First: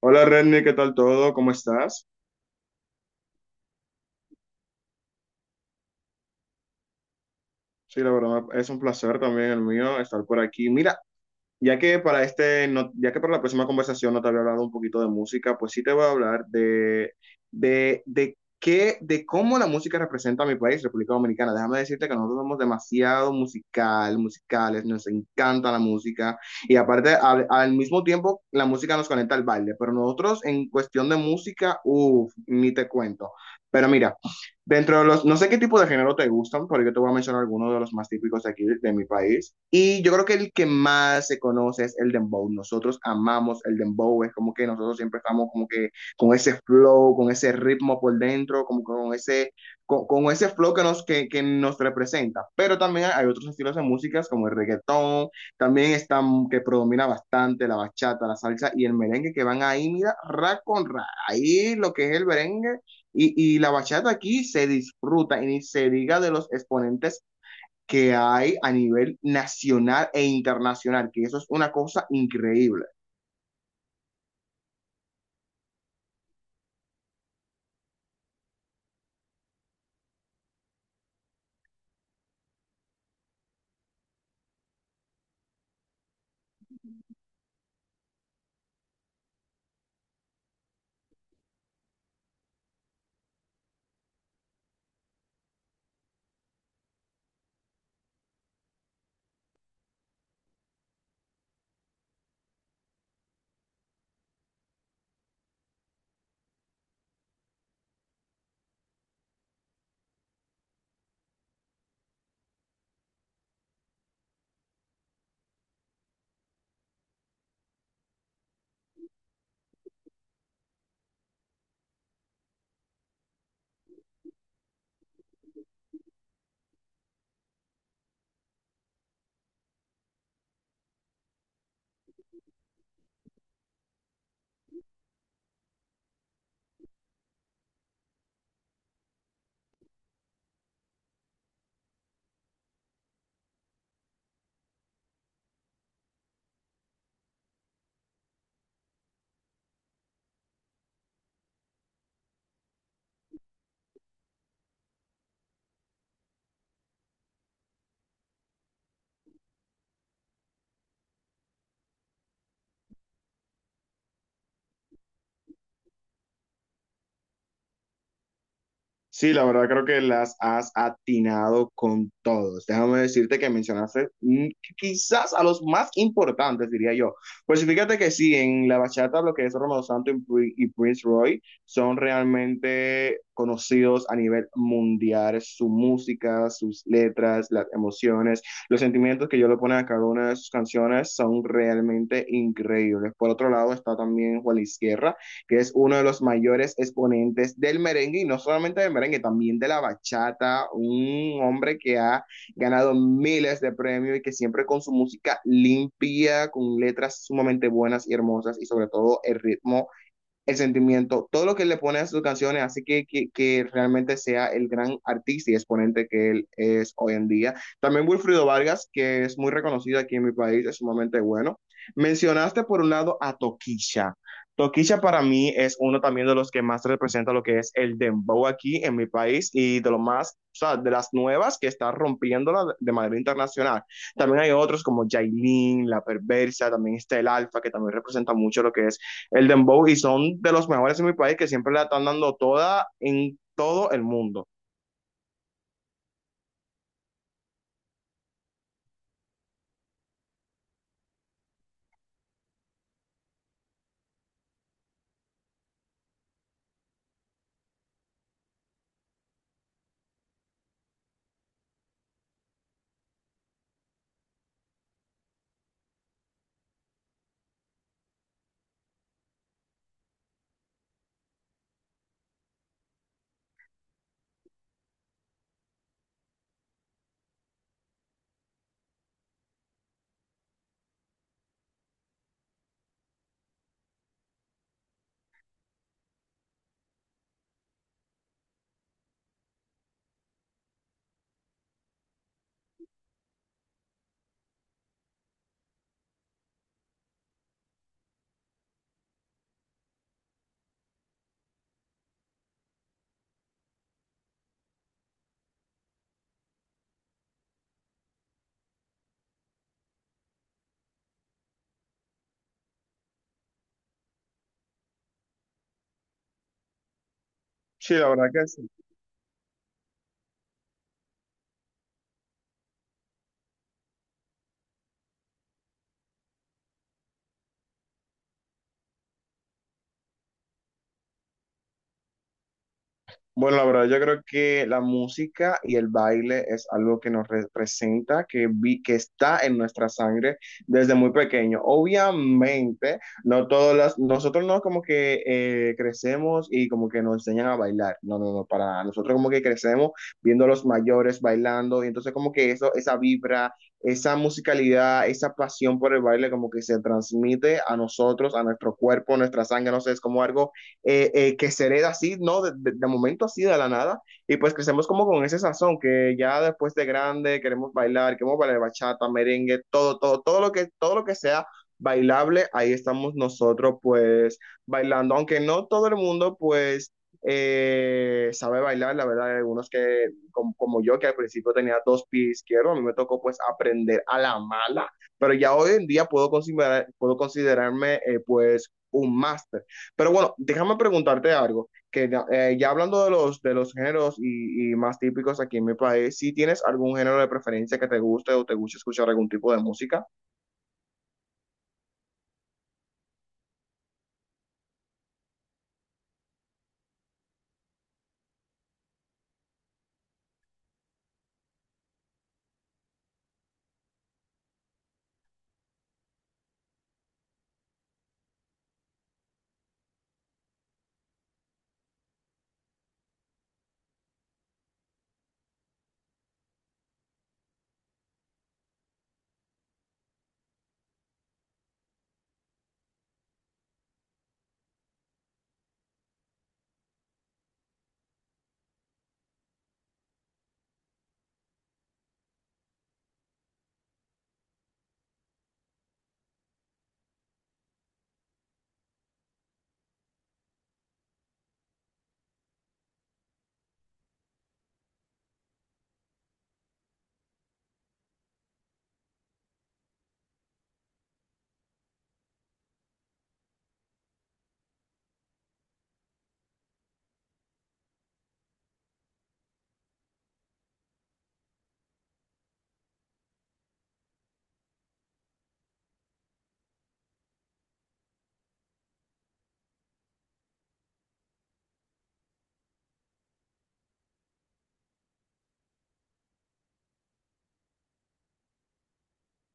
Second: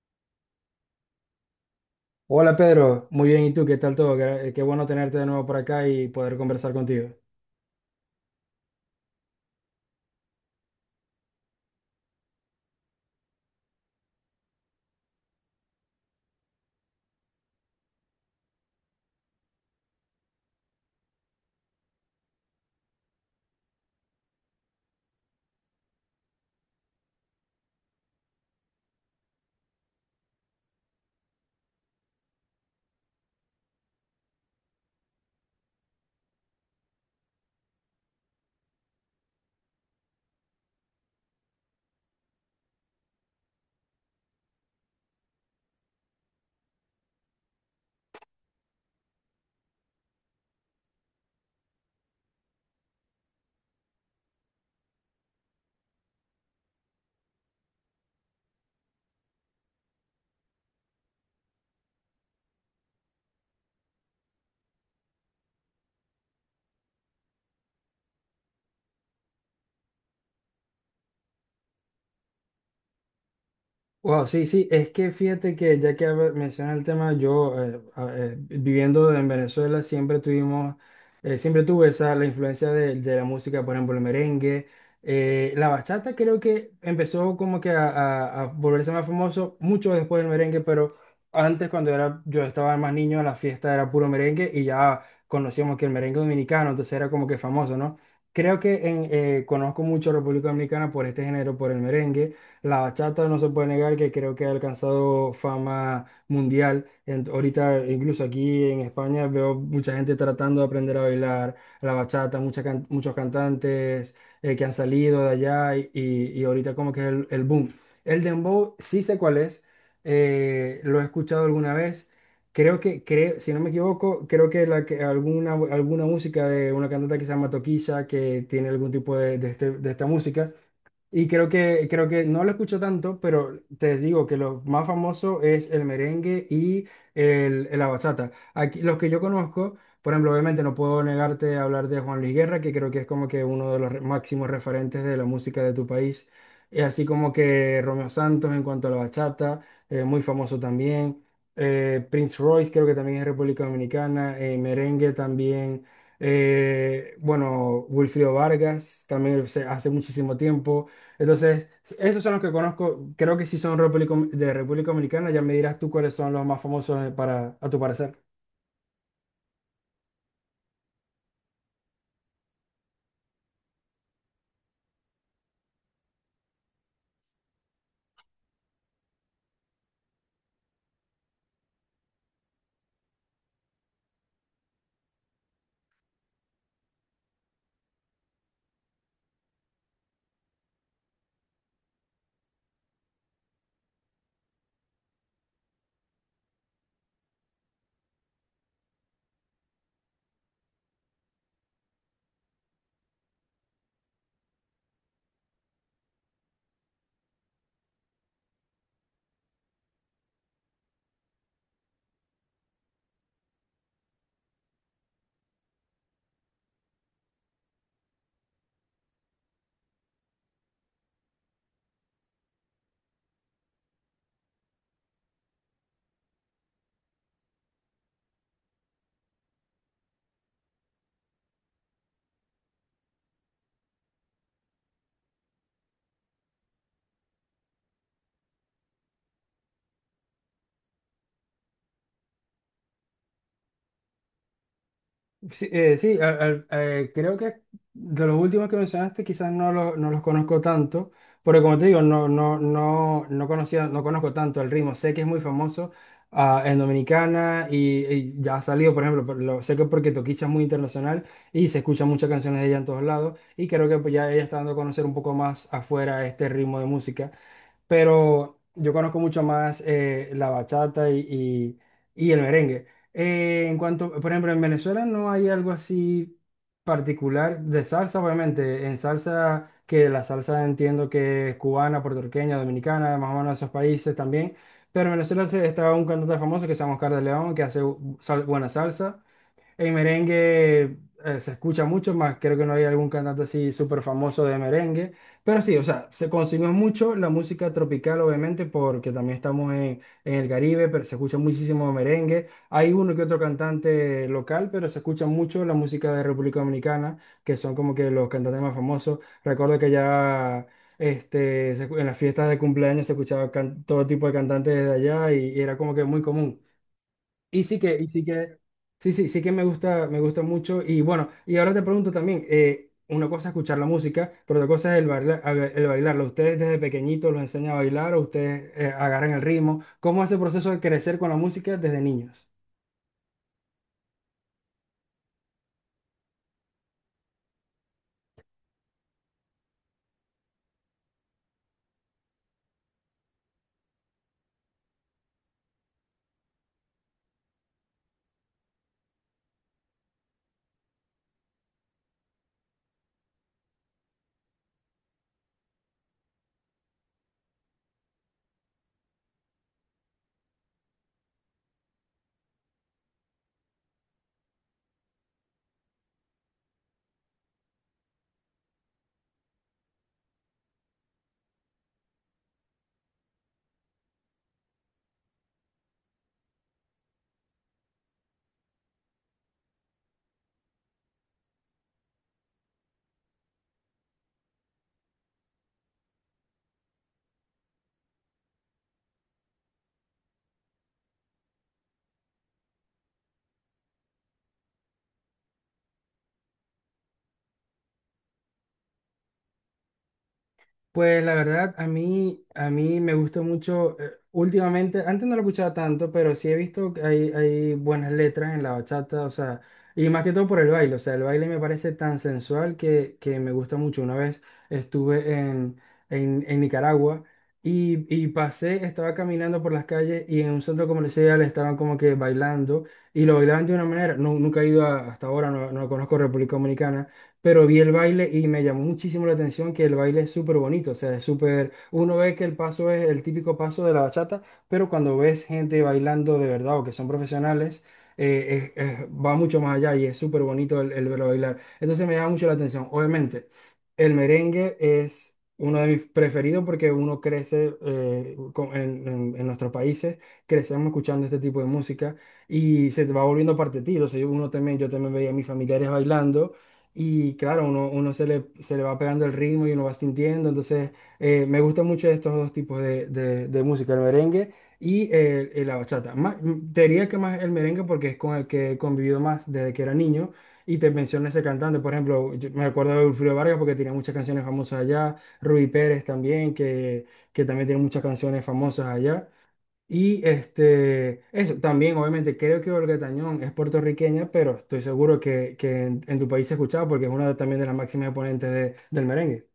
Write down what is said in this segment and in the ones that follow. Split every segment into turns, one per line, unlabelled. Hola Renny, ¿qué tal todo? ¿Cómo estás?
Hola Pedro, muy bien, ¿y tú? ¿Qué tal todo? Qué bueno tenerte de nuevo por acá y poder conversar contigo.
Sí, la verdad es un placer también el mío estar por aquí. Mira, ya que para la próxima conversación no te había hablado un poquito de música, pues sí te voy a hablar de de cómo la música representa a mi país, República Dominicana. Déjame decirte que nosotros somos demasiado musicales, nos encanta la música y aparte al mismo tiempo la música nos conecta al baile, pero nosotros en cuestión de música, uff, ni te cuento. Pero mira. Dentro de los, no sé qué tipo de género te gustan, pero yo te voy a mencionar algunos de los más típicos de aquí, de mi país. Y yo creo que el que más se conoce es el dembow. Nosotros amamos el dembow, es como que nosotros siempre estamos como que con ese flow, con ese ritmo por dentro, como que con ese flow que nos representa. Pero también hay otros estilos de músicas como el reggaetón, también están que predomina bastante la bachata, la salsa y el merengue que van ahí, mira, ra con ra. Ahí lo que es el merengue y la bachata aquí se disfruta y ni se diga de los exponentes que hay a nivel nacional e internacional, que eso es una cosa increíble.
Wow, sí, sí, es que fíjate que ya menciona el tema, yo viviendo en Venezuela siempre tuve esa, la influencia de la música, por ejemplo, el merengue. La bachata creo que empezó como que a volverse más famoso mucho después del merengue, pero antes cuando era, yo estaba más niño, en la fiesta era puro merengue y ya conocíamos que el merengue dominicano, entonces era como que famoso, ¿no? Creo que conozco mucho a República Dominicana por este género, por el merengue. La bachata no se puede negar que creo que ha alcanzado fama mundial. Ahorita, incluso aquí en España, veo mucha gente tratando de aprender a bailar la bachata, muchos cantantes que han salido de allá y ahorita como que es el boom. El dembow, sí sé cuál es, lo he escuchado alguna vez. Creo que, si no me equivoco, creo que alguna música de una cantante que se llama Toquilla, que tiene algún tipo de esta música. Y creo que no lo escucho tanto, pero te digo que lo más famoso es el merengue y la bachata. Aquí, los que yo conozco, por ejemplo, obviamente no puedo negarte a hablar de Juan Luis Guerra, que creo que es como que uno de los máximos referentes de la música de tu país. Así como que Romeo Santos en cuanto a la bachata, muy famoso también. Prince Royce creo que también es República Dominicana, merengue también. Bueno, Wilfrido Vargas también hace muchísimo tiempo. Entonces, esos son los que conozco. Creo que sí son de República Dominicana. Ya me dirás tú cuáles son los más famosos para, a tu parecer.
Sí, la verdad creo que las has atinado con todos. Déjame decirte que mencionaste quizás a los más importantes, diría yo. Pues sí, fíjate que sí, en la bachata lo que es Romeo Santos y Prince Roy son realmente conocidos a nivel mundial. Su música, sus letras, las emociones, los sentimientos que yo le ponen a cada una de sus canciones son realmente increíbles. Por otro lado está también Juan Luis Guerra, que es uno de los mayores exponentes del merengue y no solamente del merengue, también de la bachata, un hombre que ha ganado miles de premios y que siempre con su música limpia, con letras sumamente buenas y hermosas y sobre todo el ritmo, el sentimiento, todo lo que le pone a sus canciones, así que realmente sea el gran artista y exponente que él es hoy en día. También Wilfrido Vargas, que es muy reconocido aquí en mi país, es sumamente bueno. Mencionaste por un lado a Toquilla. Toquilla para mí es uno también de los que más representa lo que es el dembow aquí en mi país y de lo más, o sea, de las nuevas que está rompiéndola de manera internacional. También hay otros como Jailin, La Perversa, también está el Alfa, que también representa mucho lo que es el dembow y son de los mejores en mi país que siempre la están dando toda en todo el mundo.
Sí, sí, creo que de los últimos que mencionaste quizás no, no los conozco tanto, porque como te digo, no conocía, no conozco tanto el ritmo. Sé que es muy famoso en Dominicana y ya ha salido, por ejemplo, sé que porque Toquicha es muy internacional y se escuchan muchas canciones de ella en todos lados y creo que pues, ya ella está dando a conocer un poco más afuera este ritmo de música, pero yo conozco mucho más la bachata y el merengue. En cuanto, por ejemplo, en Venezuela no hay algo así particular de salsa, obviamente. En salsa, que la salsa entiendo que es cubana, puertorriqueña, dominicana, más o menos esos países también. Pero en Venezuela está un cantante famoso que se llama Oscar de León, que hace buena salsa. En merengue se escucha mucho más, creo que no hay algún cantante así súper famoso de merengue, pero sí, o sea, se consumió mucho la música tropical, obviamente, porque también estamos en el Caribe, pero se escucha muchísimo merengue. Hay uno que otro cantante local, pero se escucha mucho la música de República Dominicana, que son como que los cantantes más famosos. Recuerdo que ya este, en las fiestas de cumpleaños se escuchaba todo tipo de cantantes de allá y era como que muy común. Y sí
Sí,
que, y
la
sí
verdad que
que,
sí.
sí, sí, sí que me gusta mucho. Y bueno, y ahora te pregunto también, una cosa es escuchar la música, pero otra cosa es el bailar, el bailarlo. ¿Ustedes desde pequeñitos los enseñan a bailar o ustedes agarran el ritmo? ¿Cómo es el proceso de crecer con la música desde niños?
Bueno, la verdad, yo creo que la música y el baile es algo que nos representa, que está en nuestra sangre desde muy pequeño. Obviamente, no todas las, nosotros no como que crecemos y como que nos enseñan a bailar. No, no, no, para nada. Nosotros como que crecemos viendo a los mayores bailando y entonces como que eso, esa vibra, esa musicalidad, esa pasión por el baile como que se transmite a nosotros, a nuestro cuerpo, a nuestra sangre, no sé, es como algo que se hereda así, ¿no? De momento así, de la nada, y pues crecemos como con ese sazón, que ya después de grande queremos bailar bachata, merengue, todo lo todo lo que sea bailable, ahí estamos nosotros pues bailando, aunque no todo el mundo pues sabe bailar, la verdad, hay algunos que como, yo que al principio tenía dos pies izquierdos, a mí me tocó pues aprender a la mala, pero ya hoy en día considerar, puedo considerarme pues un máster. Pero bueno, déjame preguntarte algo, que ya hablando de los géneros y más típicos aquí en mi país, ¿si tienes algún género de preferencia que te guste o te guste escuchar algún tipo de música?
Pues la verdad, a mí me gusta mucho, últimamente, antes no lo escuchaba tanto, pero sí he visto que hay buenas letras en la bachata, o sea, y más que todo por el baile, o sea, el baile me parece tan sensual que me gusta mucho. Una vez estuve en Nicaragua y pasé, estaba caminando por las calles y en un centro comercial estaban como que bailando y lo bailaban de una manera, no, nunca he ido a- hasta ahora, no, no conozco República Dominicana, pero vi el baile y me llamó muchísimo la atención que el baile es súper bonito, o sea, es súper, uno ve que el paso es el típico paso de la bachata, pero cuando ves gente bailando de verdad o que son profesionales, va mucho más allá y es súper bonito el verlo bailar. Entonces me llama mucho la atención. Obviamente, el merengue es uno de mis preferidos porque uno crece en nuestros países, crecemos escuchando este tipo de música y se te va volviendo parte de ti. O sea, uno también, yo también veía a mis familiares bailando. Y claro, uno, uno se le va pegando el ritmo y uno va sintiendo. Entonces, me gustan mucho estos dos tipos de música, el merengue y la bachata. Más, mm, te diría que más el merengue porque es con el que he convivido más desde que era niño. Y te menciono ese cantante, por ejemplo, yo me acuerdo de Wilfrido Vargas porque tenía muchas canciones famosas allá. Rubí Pérez también, que también tiene muchas canciones famosas allá. Y este, eso también, obviamente, creo que Olga Tañón es puertorriqueña, pero estoy seguro que en tu país se escuchaba porque es también de las máximas exponentes del merengue.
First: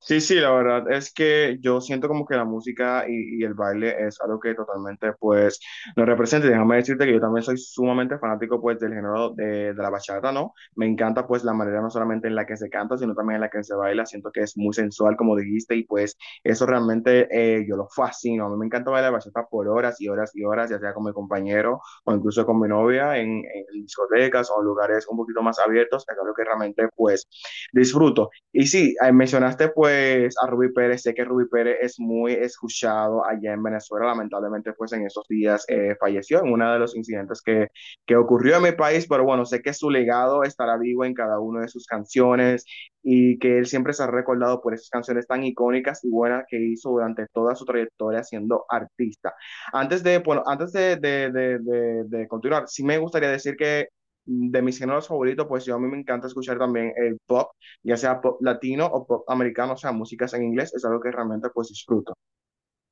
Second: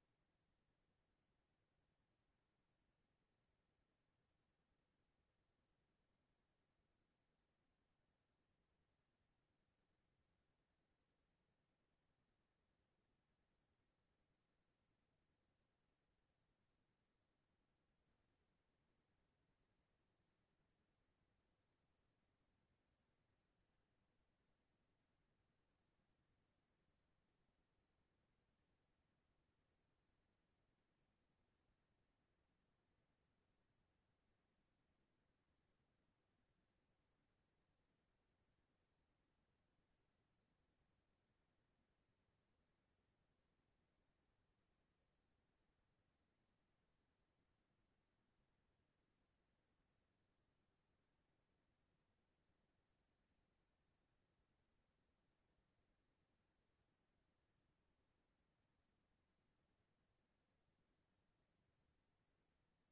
Sí, sí, la verdad es que yo siento como que la música y el baile es algo que totalmente pues nos representa. Y déjame decirte que yo también soy sumamente fanático pues del género de la bachata, ¿no? Me encanta pues la manera no solamente en la que se canta, sino también en la que se baila. Siento que es muy sensual, como dijiste, y pues eso realmente yo lo fascino. A mí me encanta bailar bachata por horas y horas y horas, ya sea con mi compañero o incluso con mi novia en discotecas o en lugares un poquito más abiertos. Es algo que realmente pues disfruto. Y sí, mencionaste pues a Rubí Pérez, sé que Rubí Pérez es muy escuchado allá en Venezuela, lamentablemente pues en esos días falleció en uno de los incidentes que ocurrió en mi país, pero bueno, sé que su legado estará vivo en cada una de sus canciones y que él siempre se ha recordado por esas canciones tan icónicas y buenas que hizo durante toda su trayectoria siendo artista. Antes de, bueno, antes de continuar, sí me gustaría decir que de mis géneros favoritos, pues yo a mí me encanta escuchar también el pop, ya sea pop latino o pop americano, o sea, músicas en inglés, es algo que realmente pues disfruto.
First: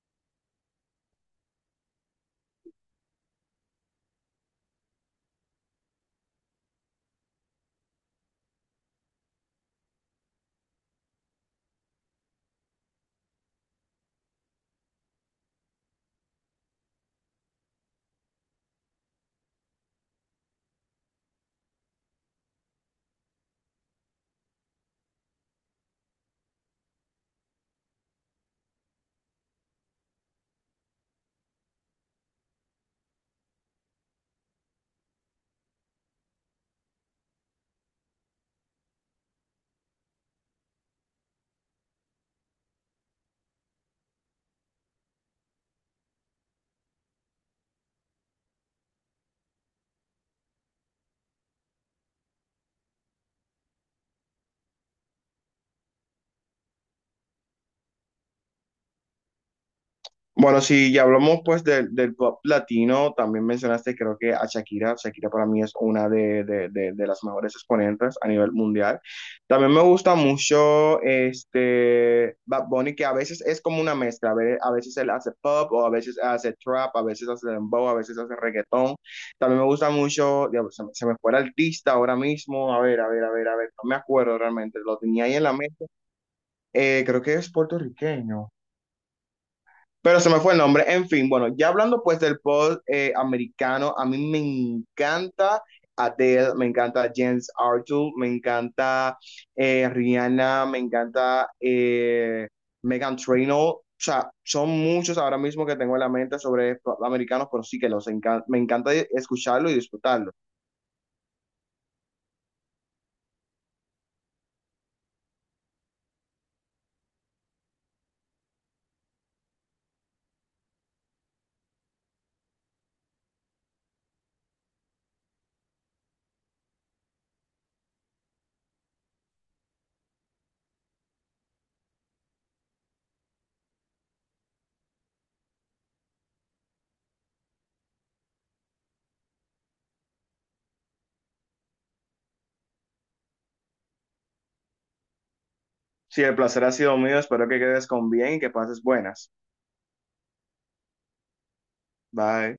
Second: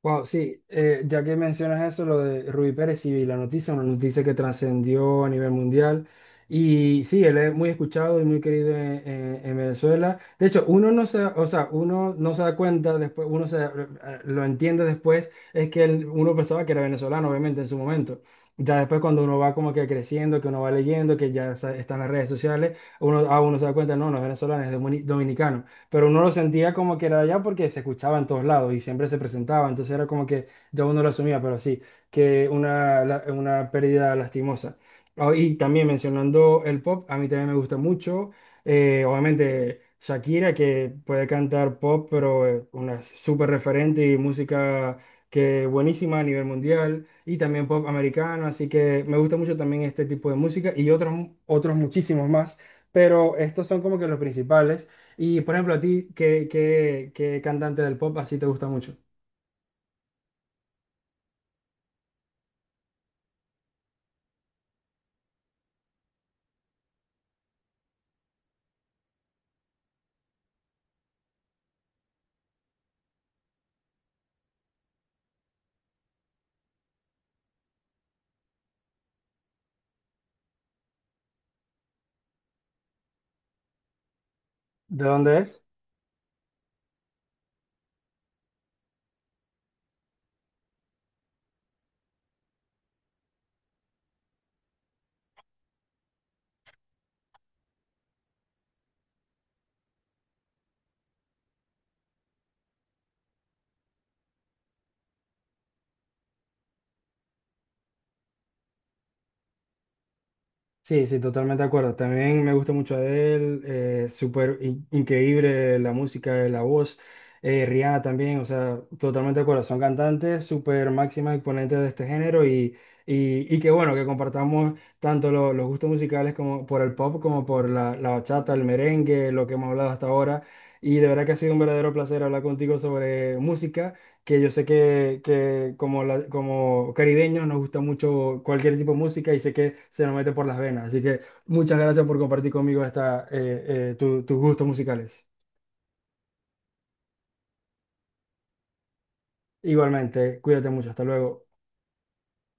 Wow, sí, ya que mencionas eso, lo de Rubí Pérez y la noticia, una noticia que trascendió a nivel mundial. Y sí, él es muy escuchado y muy querido en Venezuela. De hecho, uno no se, o sea, uno no se da cuenta después, lo entiende después, es que uno pensaba que era venezolano, obviamente, en su momento. Ya después cuando uno va como que creciendo, que uno va leyendo, que están las redes sociales, uno, a uno se da cuenta, no, no es venezolano, es dominicano, pero uno lo sentía como que era de allá porque se escuchaba en todos lados y siempre se presentaba, entonces era como que ya uno lo asumía, pero sí, que una, una pérdida lastimosa. Ah, y también mencionando el pop, a mí también me gusta mucho, obviamente Shakira, que puede cantar pop, pero una súper referente y música que buenísima a nivel mundial y también pop americano, así que me gusta mucho también este tipo de música y otros, otros muchísimos más, pero estos son como que los principales. Y por ejemplo, a ti, ¿qué cantante del pop así te gusta mucho?
Bueno, si ya hablamos pues del pop latino, también mencionaste creo que a Shakira, Shakira para mí es una de las mejores exponentes a nivel mundial. También me gusta mucho este Bad Bunny, que a veces es como una mezcla, a veces él hace pop o a veces hace trap, a veces hace dembow, a veces hace reggaetón. También me gusta mucho, diablo, se me fue el artista ahora mismo, a ver, a ver, a ver, a ver, no me acuerdo realmente, lo
¿De
tenía ahí
dónde
en la
es?
mente. Creo que es puertorriqueño. Pero se me fue el nombre. En fin, bueno, ya hablando pues del pop americano, a mí me encanta Adele, me encanta James Arthur, me encanta Rihanna, me encanta Megan Trainor. O sea, son muchos ahora mismo que tengo en la mente sobre pop americanos, pero sí que me encanta escucharlo y disfrutarlo.
Sí, sí, totalmente de acuerdo. También me gusta mucho Adele, increíble la música, la voz. Rihanna también, o sea, totalmente de acuerdo. Son cantantes súper máximas exponentes de este género y que bueno, que compartamos tanto los gustos musicales como por el pop, como por la bachata, el merengue, lo que hemos hablado hasta ahora. Y de verdad que ha sido un verdadero placer hablar contigo sobre música, que yo sé que como, como caribeños nos gusta mucho cualquier tipo de música y sé que se nos mete por las venas. Así que muchas gracias por compartir conmigo esta, tus gustos musicales.
Si el placer ha sido mío, espero que quedes con bien y que pases buenas.
Igualmente, cuídate mucho, hasta luego.
Bye.